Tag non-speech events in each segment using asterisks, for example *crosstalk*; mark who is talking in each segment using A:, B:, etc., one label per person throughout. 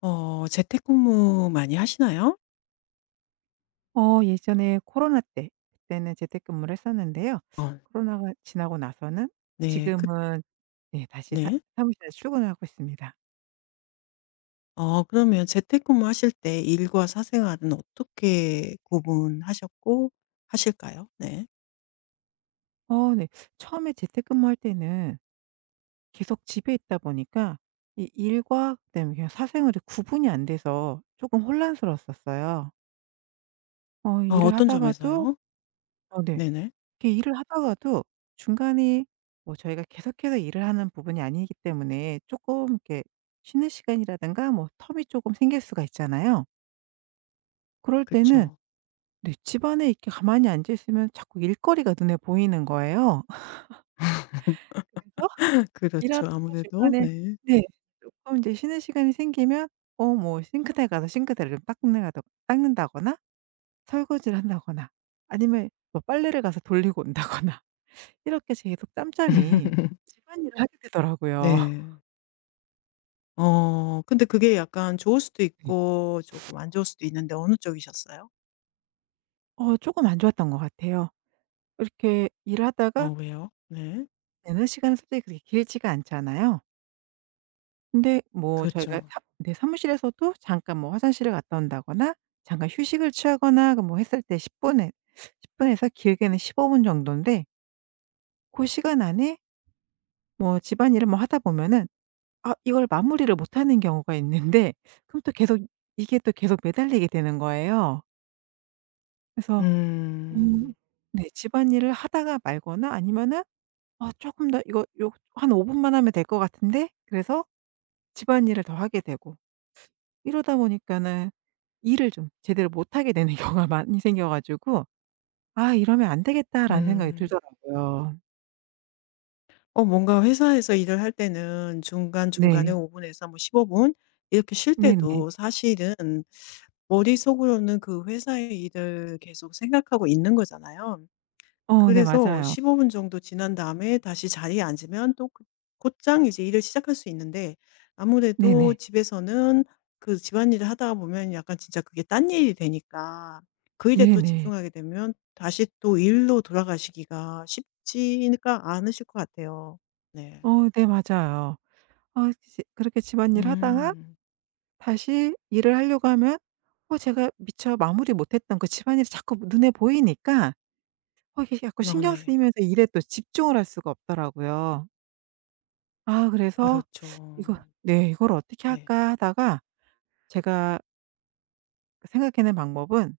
A: 어 재택근무 많이 하시나요?
B: 예전에 코로나 때 그때는 재택근무를 했었는데요.
A: 어
B: 코로나가 지나고 나서는
A: 네. 그
B: 지금은, 네, 다시 사
A: 네.
B: 사무실에 출근하고 있습니다.
A: 어 그러면 재택근무하실 때 일과 사생활은 어떻게 구분하셨고 하실까요? 네.
B: 네. 처음에 재택근무할 때는 계속 집에 있다 보니까 이 일과 그다음에 그냥 사생활이 구분이 안 돼서 조금 혼란스러웠었어요.
A: 어
B: 일을
A: 어떤
B: 하다가도
A: 점에서요?
B: 네.
A: 네네.
B: 이렇게 일을 하다가도 중간에 뭐 저희가 계속해서 일을 하는 부분이 아니기 때문에 조금 이렇게 쉬는 시간이라든가 뭐 텀이 조금 생길 수가 있잖아요. 그럴 때는,
A: 그쵸.
B: 네, 집안에 이렇게 가만히 앉아 있으면 자꾸 일거리가 눈에 보이는 거예요. *laughs* 그래서
A: *laughs* 그렇죠.
B: 일하다가
A: 아무래도.
B: 중간에,
A: 네.
B: 네, 조금 이제 쉬는 시간이 생기면 뭐 싱크대 가서 싱크대를 좀 닦는다거나, 설거지를 한다거나, 아니면 뭐 빨래를 가서 돌리고 온다거나 이렇게 계속 짬짬이
A: *laughs*
B: 집안일을 하게 되더라고요.
A: 네. 어 근데 그게 약간 좋을 수도
B: 네. *laughs*
A: 있고 조금 안 좋을 수도 있는데 어느 쪽이셨어요?
B: 쪼금 안 좋았던 것 같아요. 이렇게 일하다가
A: 어 왜요? 네.
B: 내는 시간은 솔직히 그렇게 길지가 않잖아요. 근데 뭐 저희가
A: 그렇죠.
B: 사 네 사무실에서도 잠깐 뭐 화장실을 갔다 온다거나 잠깐 휴식을 취하거나 그 뭐 했을 때 10 분에 10 분에서 길게는 15분 정도인데 고 시간 안에 뭐 집안일을 뭐 하다 보면은 아 이걸 마무리를 못 하는 경우가 있는데 그럼 또 계속 이게 또 계속 매달리게 되는 거예요. 그래서 음.
A: 음.
B: 네. 집안일을 하다가 말거나 아니면은 '아 쪼끔 더 이거 요 한 5 분만 하면 될 것 같은데.' 그래서 집안일을 더 하게 되고 이러다 보니까는 일을 좀 제대로 못하게 되는 *laughs* 경우가 많이 생겨 가지고 '아 이러면 안 되겠다.'라는 생각이
A: 음.
B: 들더라고요.
A: 어 뭔가 회사에서 일을 할 때는 중간중간에
B: 네.
A: 5분 분에서 뭐 15분 이렇게 쉴
B: 네네.
A: 때도 사실은 머릿속으로는 그 회사의 일을 계속 생각하고 있는 거잖아요.
B: 네
A: 그래서
B: 맞아요.
A: 15분 정도 지난 다음에 다시 자리에 앉으면 또 그 곧장 이제 일을 시작할 수 있는데 아무래도
B: 네네.
A: 집에서는 그 집안일을 하다 보면 약간 진짜 그게 딴 일이 되니까 그 일에 또
B: 네네.
A: 집중하게 되면 다시 또 일로 돌아가시기가 쉽지가 않으실 것 같아요. 네.
B: 네 맞아요. 아 이제 그렇게 집안일 하다가
A: 음.
B: 다시 일을 하려고 하면 제가 미처 마무리 못 했던 그 집안일이 자꾸 눈에 보이니까 이게 자꾸
A: 어
B: 신경
A: 네.
B: 쓰이면서 일에 또 집중을 할 수가 없더라고요. 아 그래서
A: 그렇죠.
B: 이거, 네, '이걸 어떻게
A: 네.
B: 할까?' 하다가 제가 생각해 낸 방법은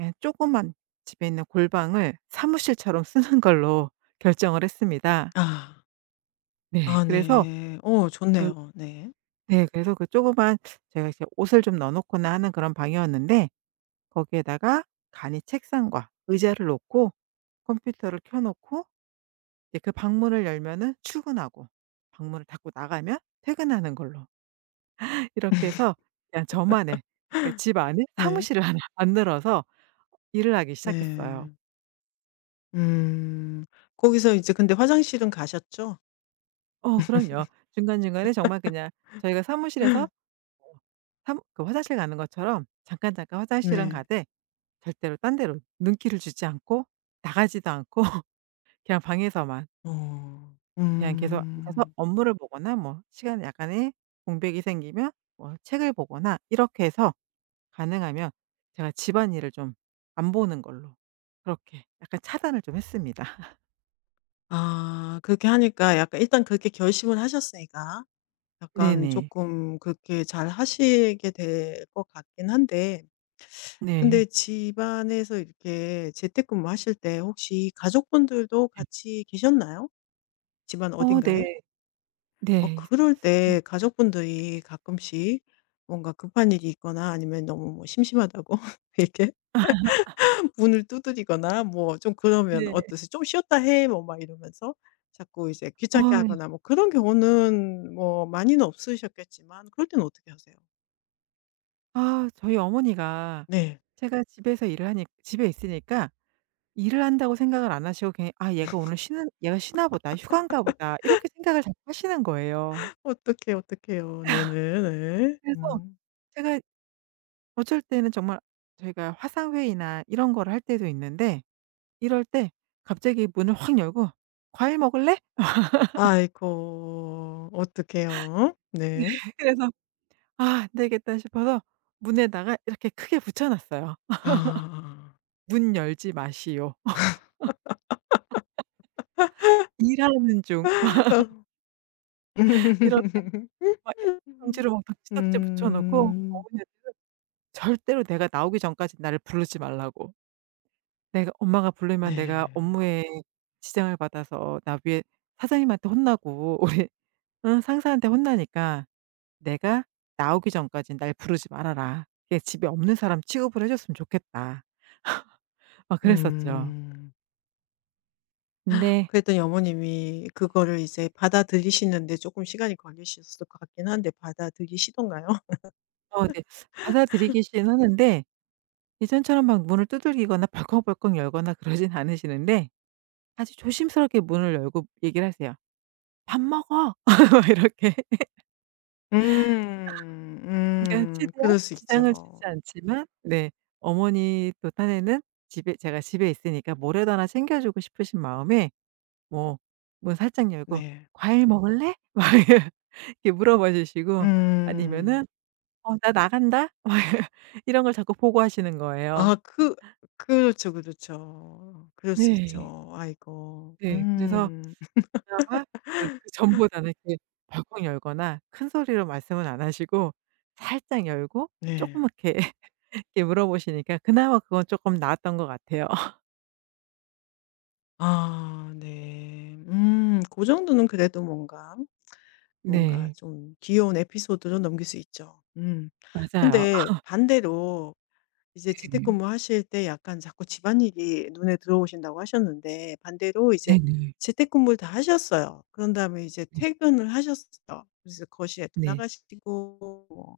B: 예그만 집에 있는 골방을 사무실처럼 쓰는 걸로 결정을 했습니다.
A: 아.
B: 네.
A: 아
B: 그래서
A: 네. 어
B: 그,
A: 좋네요. 네.
B: 네, 그래서 그 조그만 제가 이제 옷을 좀 넣어 놓거나 하는 그런 방이었는데 거기에다가 간이 책상과 의자를 놓고 컴퓨터를 켜 놓고 이제 그 방문을 열면은 출근하고 방문을 닫고 나가면 퇴근하는 걸로 *laughs* 이렇게
A: *laughs*
B: 해서 그냥 저만의 약간 집 안에
A: 네.
B: 사무실을 하나 *laughs* 만들어서 일을 하기 시작했어요.
A: 네. 음. 거기서 이제 근데 화장실은 가셨죠?
B: 어 그럼요. 중간중간에 정말 그냥 저희가 사무실에서 삼- 그 화장실 가는 것처럼 잠깐잠깐 화장실은
A: 네.
B: 가되 절대로 딴 데로 눈길을 주지 않고 나가지도 않고 *laughs* 그냥 방에서만
A: 어.
B: 그냥 계속 앉아서
A: 음.
B: 업무를 보거나 뭐 시간 약간의 공백이 생기면 뭐 책을 보거나 이렇게 해서 가능하면 제가 집안일을 좀 안 보는 걸로 그렇게 약간 차단을 좀 했습니다. *laughs*
A: 아 그렇게 하니까 약간 일단 그렇게 결심을 하셨으니까 약간
B: 네네.
A: 조금 그렇게 잘 하시게 될 것 같긴 한데 근데
B: 네.
A: 집안에서 이렇게 재택근무하실 때 혹시 가족분들도 같이 계셨나요? 집안
B: 어
A: 어딘가에?
B: 네.
A: 어
B: 네.
A: 그럴
B: 음.
A: 때 가족분들이 가끔씩 뭔가 급한 일이 있거나 아니면 너무 뭐 심심하다고 *laughs* 이렇게
B: 아, *laughs*
A: 문을 두드리거나 뭐 좀 그러면
B: 네.
A: 어떠세요? "좀 쉬었다 해." 뭐 막 이러면서 자꾸 이제
B: 어
A: 귀찮게
B: 네.
A: 하거나 뭐 그런 경우는 뭐 많이는 없으셨겠지만 그럴 때는 어떻게 하세요?
B: 아 저희 어머니가
A: 네.
B: 제가 집에서 일을 하니 집에 있으니까 일을 한다고 생각을 안 하시고 그냥 '아 얘가 오늘 쉬는 얘가 쉬나 보다. 휴가인가 보다.' 이렇게 생각을 자꾸 하시는 거예요.
A: *laughs* 어떻게 어떻해요. 네네. 네.
B: 그래서
A: 음.
B: 제가 어쩔 때는 정말 저희가 화상회의나 이런 거를 할 때도 있는데 이럴 때 갑자기 문을 확 열고 "과일 먹을래?"
A: 아이고, 어떡해요. 네.
B: *laughs* 그래서 '아 안 되겠다.' 싶어서 문에다가 이렇게 크게 붙여 놨어요.
A: 아.
B: "문 열지 마시오. *laughs* 일하는 중."
A: *laughs* 어.
B: 이렇게
A: *laughs*
B: 막일로막 덕지덕지 붙여 놓고 어
A: 음.
B: 머니 절대로 내가 나오기 전까지 나를 부르지 말라고. 내가 엄마가 부르면 내가
A: 네.
B: 업무에 지장을 받아서 나 위에 사장님한테 혼나고 우리 응 상사한테 혼나니까 '내가 나오기 전까진 날 부르지 말아라. 그냥 집에 없는 사람 취급을 해 줬으면 좋겠다.' 막 그랬었죠.
A: 음.
B: 근데
A: 그랬더니 어머님이 그거를 이제 받아들이시는데 조금 시간이 걸리셨을 것 같긴 한데 받아들이시던가요?
B: 네 받아들이기시는 하는데 예전처럼 막 문을 두들기거나 벌컥벌컥 열거나 그러진 않으시는데 아주 조심스럽게 문을 열고 얘기를 하세요. "밥 먹어." *laughs* 막 이렇게.
A: *laughs*
B: 그러니까
A: 음.
B: 최대한
A: 그럴 수
B: 지장을
A: 있죠.
B: 주지 않지만, 네, 어머니 또 딴에는 집에 제가 집에 있으니까 뭐라도 하나 챙겨 주고 싶으신 마음에 뭐 문 살짝 열고
A: 네.
B: "과일 먹을래?" 막 *laughs* 이렇게 물어봐 주시고
A: 음.
B: 아니면은 "어 나 나간다." *laughs* 막 이런 걸 자꾸 보고하시는 거예요.
A: 아 그 그렇죠, 그렇죠. 그럴 수
B: 네.
A: 있죠. 아이고.
B: 네. 그래서
A: 음.
B: 그나마 그래도 그 전보다는 이렇게 벌컥 열거나 큰 소리로 말씀은 안 하시고 살짝 열고
A: 네.
B: 조그맣게 *laughs* 이렇게 물어보시니까 그나마 그건 조금 나았던 것 같아요. *laughs*
A: 아 네. 고 정도는 그래도 뭔가, 뭔가
B: 네.
A: 좀 귀여운 에피소드로 넘길 수 있죠. 음.
B: 맞아요.
A: 근데 반대로 이제
B: 네.
A: 재택근무 하실 때 약간 자꾸 집안일이 눈에 들어오신다고 하셨는데 반대로 이제
B: 네네.
A: 재택근무를 다 하셨어요. 그런 다음에 이제
B: 네.
A: 퇴근을 하셨어요. 그래서 거실에도
B: 네.
A: 나가시고 뭐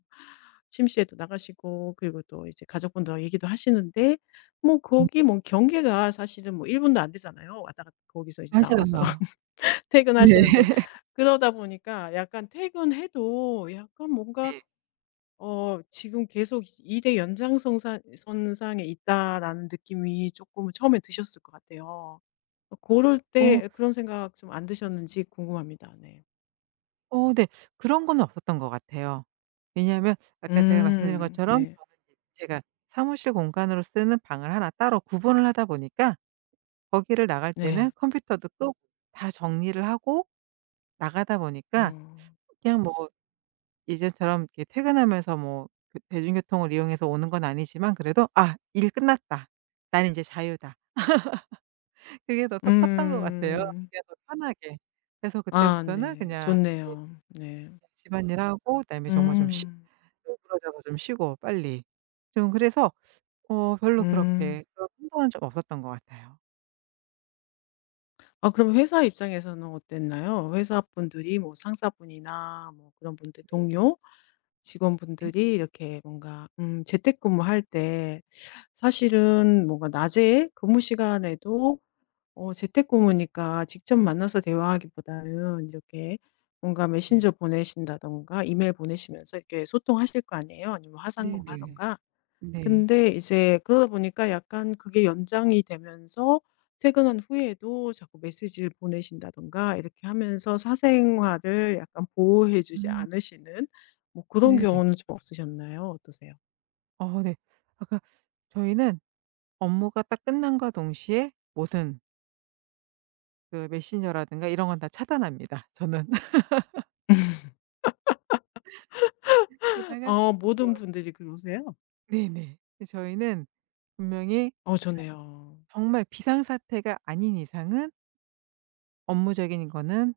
A: 침실에도 나가시고 그리고 또 이제 가족분들하고 얘기도 하시는데 뭐 거기 뭐 경계가 사실은 뭐 1분 분도 안 되잖아요. 왔다 갔다 거기서 이제 나와서
B: 맞아요.
A: *laughs*
B: 네.
A: 퇴근하시는데
B: *laughs*
A: 그러다 보니까 약간 퇴근해도 약간 뭔가
B: 네.
A: 어 지금 계속 2대 연장선상 에 있다라는 느낌이 조금 처음에 드셨을 것 같아요. 그 고럴
B: 어
A: 때 그런 생각 좀 안 드셨는지 궁금합니다. 네.
B: 네. 그런 거는 없었던 것 같아요. 왜냐하면 아까 제가 말씀드린
A: 음.
B: 것처럼
A: 네.
B: 저는 이제 제가 사무실 공간으로 쓰는 방을 하나 따로 구분을 하다 보니까 거기를 나갈 때는
A: 네.
B: 컴퓨터도 끄고 다 정리를 하고 나가다 보니까
A: 어.
B: 그냥 뭐 예전처럼 이렇게 퇴근하면서 뭐 그 대중교통을 이용해서 오는 건 아니지만 그래도 '아 일 끝났다. 나는 이제 자유다.' 그게 더 더 컸던 것 같아요,
A: 음.
B: 그냥 더 편하게. 그래서
A: 아
B: 그때부터는
A: 네.
B: 그냥 이제
A: 좋네요. 네.
B: 집안일하고 그다음에 정말 좀쉬
A: 음.
B: 네, 그러다가 좀 쉬고 빨리. 좀 그래서 별로
A: 음.
B: 그렇게 그런 행동은 좀 없었던 것 같아요.
A: 아 그럼 회사 입장에서는 어땠나요? 회사분들이 뭐 상사분이나 뭐 그런 분들,
B: 네.
A: 동료?
B: 네.
A: 직원분들이 이렇게 뭔가 재택근무할 때 사실은 뭔가 낮에 근무 시간에도 어 재택근무니까 직접 만나서 대화하기보다는 이렇게 뭔가
B: 네.
A: 메신저 보내신다든가 이메일 보내시면서 이렇게 소통하실 거 아니에요? 아니면 화상으로
B: 네네.
A: 하든가.
B: 네.
A: 근데 이제 그러다 보니까 약간 그게 연장이 되면서 퇴근한 후에도 자꾸 메시지를 보내신다든가 이렇게 하면서 사생활을 약간 보호해 주지
B: 음.
A: 않으시는 뭐 그런
B: 네네.
A: 경우는 좀 없으셨나요? 어떠세요?
B: 네. 아까 저희는 업무가 딱 끝남과 동시에 모든 그 메신저라든가 이런 건 다 차단합니다, 저는. *laughs*
A: *laughs*
B: 게다가
A: 어
B: 뭐
A: 모든 분들이 그러세요?
B: 네네. 그 저희는 분명히
A: 어 좋네요.
B: 정말 비상사태가 아닌 이상은 업무적인 거는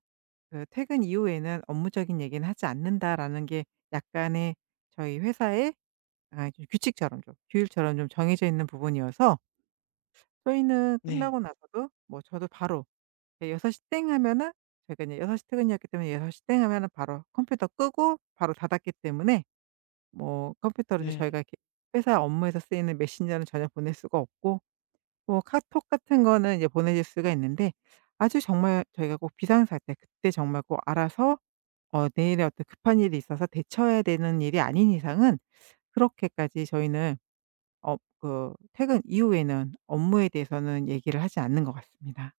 B: 그 퇴근 이후에는 업무적인 얘기는 하지 않는다라는 게 약간의 저희 회사의 약간 좀 규칙처럼 좀 규율처럼 좀 정해져 있는 부분이어서 저희는
A: 네.
B: 끝나고 나서도 뭐 저도 바로 여6시 땡 하면은 저희가 이제 6시 퇴근이었기 때문에 6시 땡 하면은 바로 컴퓨터 끄고 바로 닫았기 때문에 뭐 컴퓨터를 이제
A: 네.
B: 저희가 이렇게 회사 업무에서 쓰이는 메신저는 전혀 보낼 수가 없고 뭐 카톡 같은 거는 이제 보내질 수가 있는데 아주 정말 저희가 꼭 비상사태 그때 정말 꼭 알아서 내일에 어떤 급한 일이 있어서 대처해야 되는 일이 아닌 이상은 그렇게까지 저희는 그 퇴근 이후에는 업무에 대해서는 얘기를 하지 않는 것 같습니다.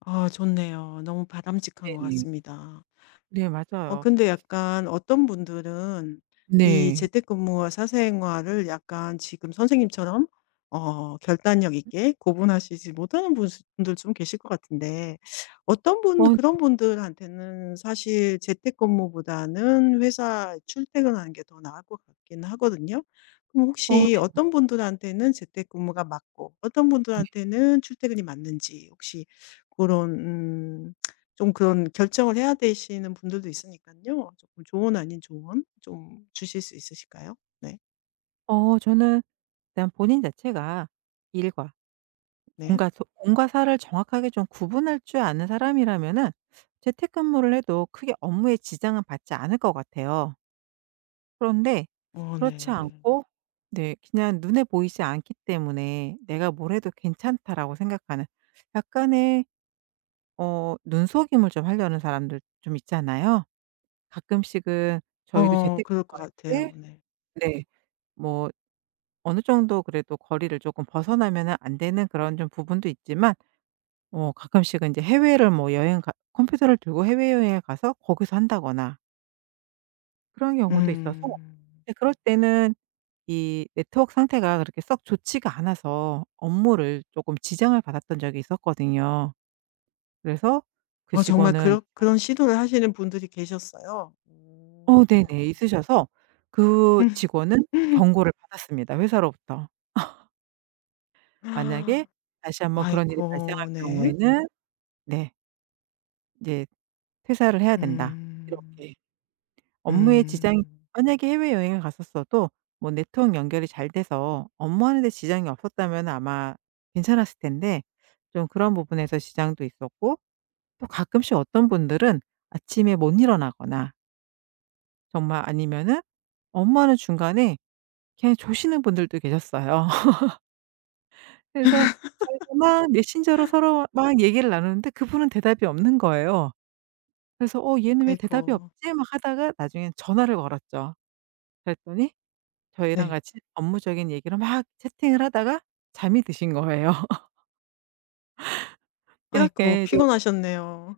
A: 아 좋네요. 너무 바람직한 것
B: 네네.
A: 같습니다.
B: 네
A: 어
B: 맞아요.
A: 근데 약간 어떤 분들은 이
B: 네.
A: 재택근무와 사생활을 약간 지금 선생님처럼 어 결단력 있게 구분하시지 못하는 분 분들 좀 계실 것 같은데 어떤 분 그런
B: 어
A: 분들한테는 사실 재택근무보다는 회사 출퇴근하는 게 더 나을 것 같긴 하거든요. 그럼
B: 어
A: 혹시
B: 네.
A: 어떤 분들한테는 재택근무가 맞고 어떤 분들한테는 출퇴근이 맞는지 혹시 그런 좀 그런 결정을 해야 되시는 분들도 있으니깐요. 조금 조언 아닌 조언 좀 주실 수 있으실까요? 네.
B: 저는 일단 본인 자체가 일과
A: 네.
B: 공과 사를 정확하게 좀 구분할 줄 아는 사람이라면은 재택근무를 해도 크게 업무에 지장은 받지 않을 것 같아요. 그런데
A: 어
B: 그렇지, 네,
A: 네.
B: 않고 네 그냥 눈에 보이지 않기 때문에 '내가 뭘 해도 괜찮다.'라고 생각하는 약간의 눈속임을 좀 하려는 사람들 좀 있잖아요. 가끔씩은 저희도
A: 어 그럴 것
B: 재택근무할 때,
A: 같아요. 네.
B: 네, 뭐 어느 정도 그래도 거리를 조금 벗어나면은 안 되는 그런 좀 부분도 있지만 가끔씩은 이제 해외를 뭐 여행 가 컴퓨터를 들고 해외여행을 가서 거기서 한다거나 그런 경우도 있어서,
A: 음.
B: 네, 그럴 때는 이 네트워크 상태가 그렇게 썩 좋지가 않아서 업무를 쪼끔 지장을 받았던 적이 있었거든요. 그래서 그
A: 어 정말 그
B: 직원은
A: 런 그런 시도를 하시는 분들이 계셨어요? 음.
B: 네네. 있으셔서 그 직원은
A: *laughs*
B: 경고를 받았습니다 회사로부터. 만약에 다시 한번 그런 일이 발생할
A: 아이고. 네.
B: 경우에는 네. 이제 퇴사를 해야 된다.
A: 음.
B: 이렇게. 업무에 지장이
A: 음.
B: 만약에 해외여행을 갔었어도 뭐 네트워크 연결이 잘 돼서 업무하는 데 지장이 없었다면 아마 괜찮았을 텐데 좀 그런 부분에서 지장도 있었고 또 가끔씩 어떤 분들은 아침에 못 일어나거나 정말 아니면은 업무하는 중간에 그냥 조시는 분들도 계셨어요. *laughs* 그래서 저희가 막 메신저로 서로 막 얘기를 나누는데 그분은 대답이 없는 거예요. 그래서 '어 얘는 왜
A: 아이고.
B: 대답이 없지?' 막 하다가 나중엔 전화를 걸었죠. 그랬더니 저희랑
A: 네.
B: 같이 업무적인 얘기로 막 채팅을 하다가 잠이 드신 거예요. *laughs*
A: 아이고,
B: 이렇게 좀
A: 피곤하셨네요.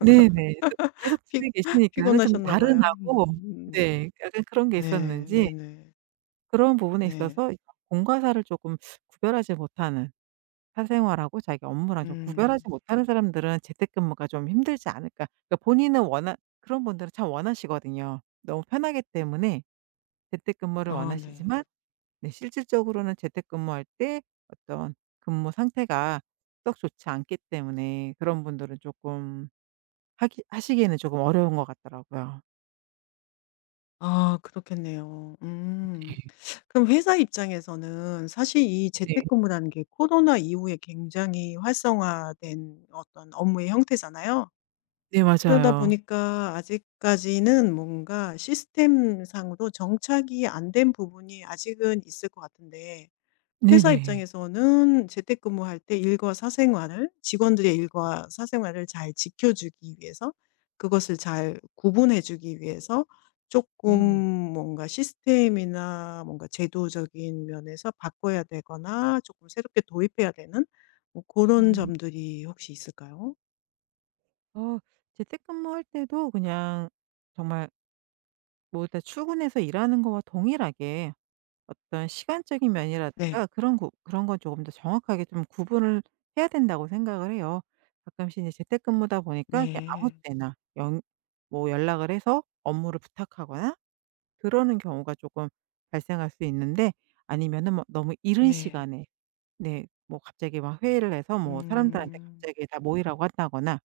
B: 네네. 또
A: *laughs*
B: 계속
A: 피
B: 집에 계시니까는 좀
A: 피곤하셨나 봐요.
B: 나른하고,
A: 음.
B: 네, 약간 그런 게
A: 네.
B: 있었는지
A: 네네. 네.
B: 그런 부분에
A: 네.
B: 있어서 공과사를 조금 구별하지 못하는 사생활하고 자기 업무랑 좀 구별하지
A: 음.
B: 못하는 사람들은 재택근무가 좀 힘들지 않을까. 그러니까 본인은 원하 그런 분들은 참 원하시거든요. 너무 편하기 때문에 재택근무를
A: 아 네.
B: 원하시지만, 네, 실질적으로는 재택근무할 때 어떤 근무 상태가 썩 좋지 않기 때문에 그런 분들은 조금 하기 하시기에는 조금 어려운 것 같더라고요.
A: 아 그렇겠네요. 음.
B: 네.
A: 그럼 회사 입장에서는 사실 이
B: 네.
A: 재택근무라는 게 코로나 이후에 굉장히 활성화된 어떤 업무의 형태잖아요.
B: 네
A: 그러다
B: 맞아요.
A: 보니까 아직까지는 뭔가 시스템상으로 정착이 안 된 부분이 아직은 있을 것 같은데 회사
B: 네네.
A: 입장에서는 재택근무할 때 일과 사생활을 직원들의 일과 사생활을 잘 지켜주기 위해서 그것을 잘 구분해 주기 위해서 조금
B: 네네.
A: 뭔가 시스템이나 뭔가 제도적인 면에서 바꿔야 되거나 조금 새롭게 도입해야 되는 뭐런
B: 음.
A: 점들이 혹시 있을까요?
B: 어 재택근무할 때도 그냥 정말 뭐 일단 출근해서 일하는 거와 동일하게 어떤 시간적인
A: 네.
B: 면이라든가 그런 구 그런 건 조금 더 정확하게 좀 구분을 해야 된다고 생각을 해요. 가끔씩 이제 재택근무다 보니까 이게 아무
A: 네.
B: 때나 연 뭐 연락을 해서 업무를 부탁하거나 그러는 경우가 조금 발생할 수 있는데 아니면은 뭐 너무 이른
A: 네.
B: 시간에, 네, 뭐 갑자기 막 회의를 해서 뭐 사람들한테
A: 음.
B: 갑자기 다 모이라고 한다거나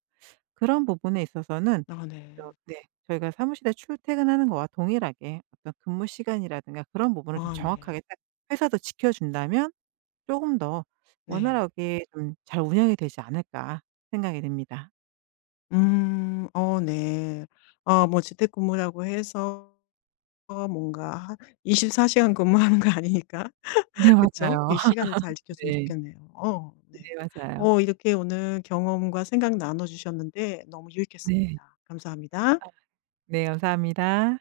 B: 그런 부분에 있어서는
A: 아
B: 어
A: 네.
B: 네. 저희가 사무실에 출퇴근하는 거와 동일하게 어떤 근무 시간이라든가 그런 부분을 좀
A: 아 네.
B: 정확하게 딱 회사도 지켜준다면 조금 더
A: 네.
B: 원활하게 좀 잘 운영이 되지 않을까 생각이 듭니다.
A: 음. 어 네. 어 뭐 재택근무라고 해서 뭔가 하 24시간 시간 근무하는 거 아니니까
B: 네
A: *laughs* 그쵸?
B: 맞아요.
A: 이 시간을 잘
B: *laughs*
A: 지켜주면
B: 네.
A: 좋겠네요. 어
B: 네
A: 네.
B: 맞아요.
A: 어 이렇게 오늘 경험과 생각 나눠 주셨는데 너무
B: 네.
A: 유익했습니다. 감사합니다.
B: 네 감사합니다.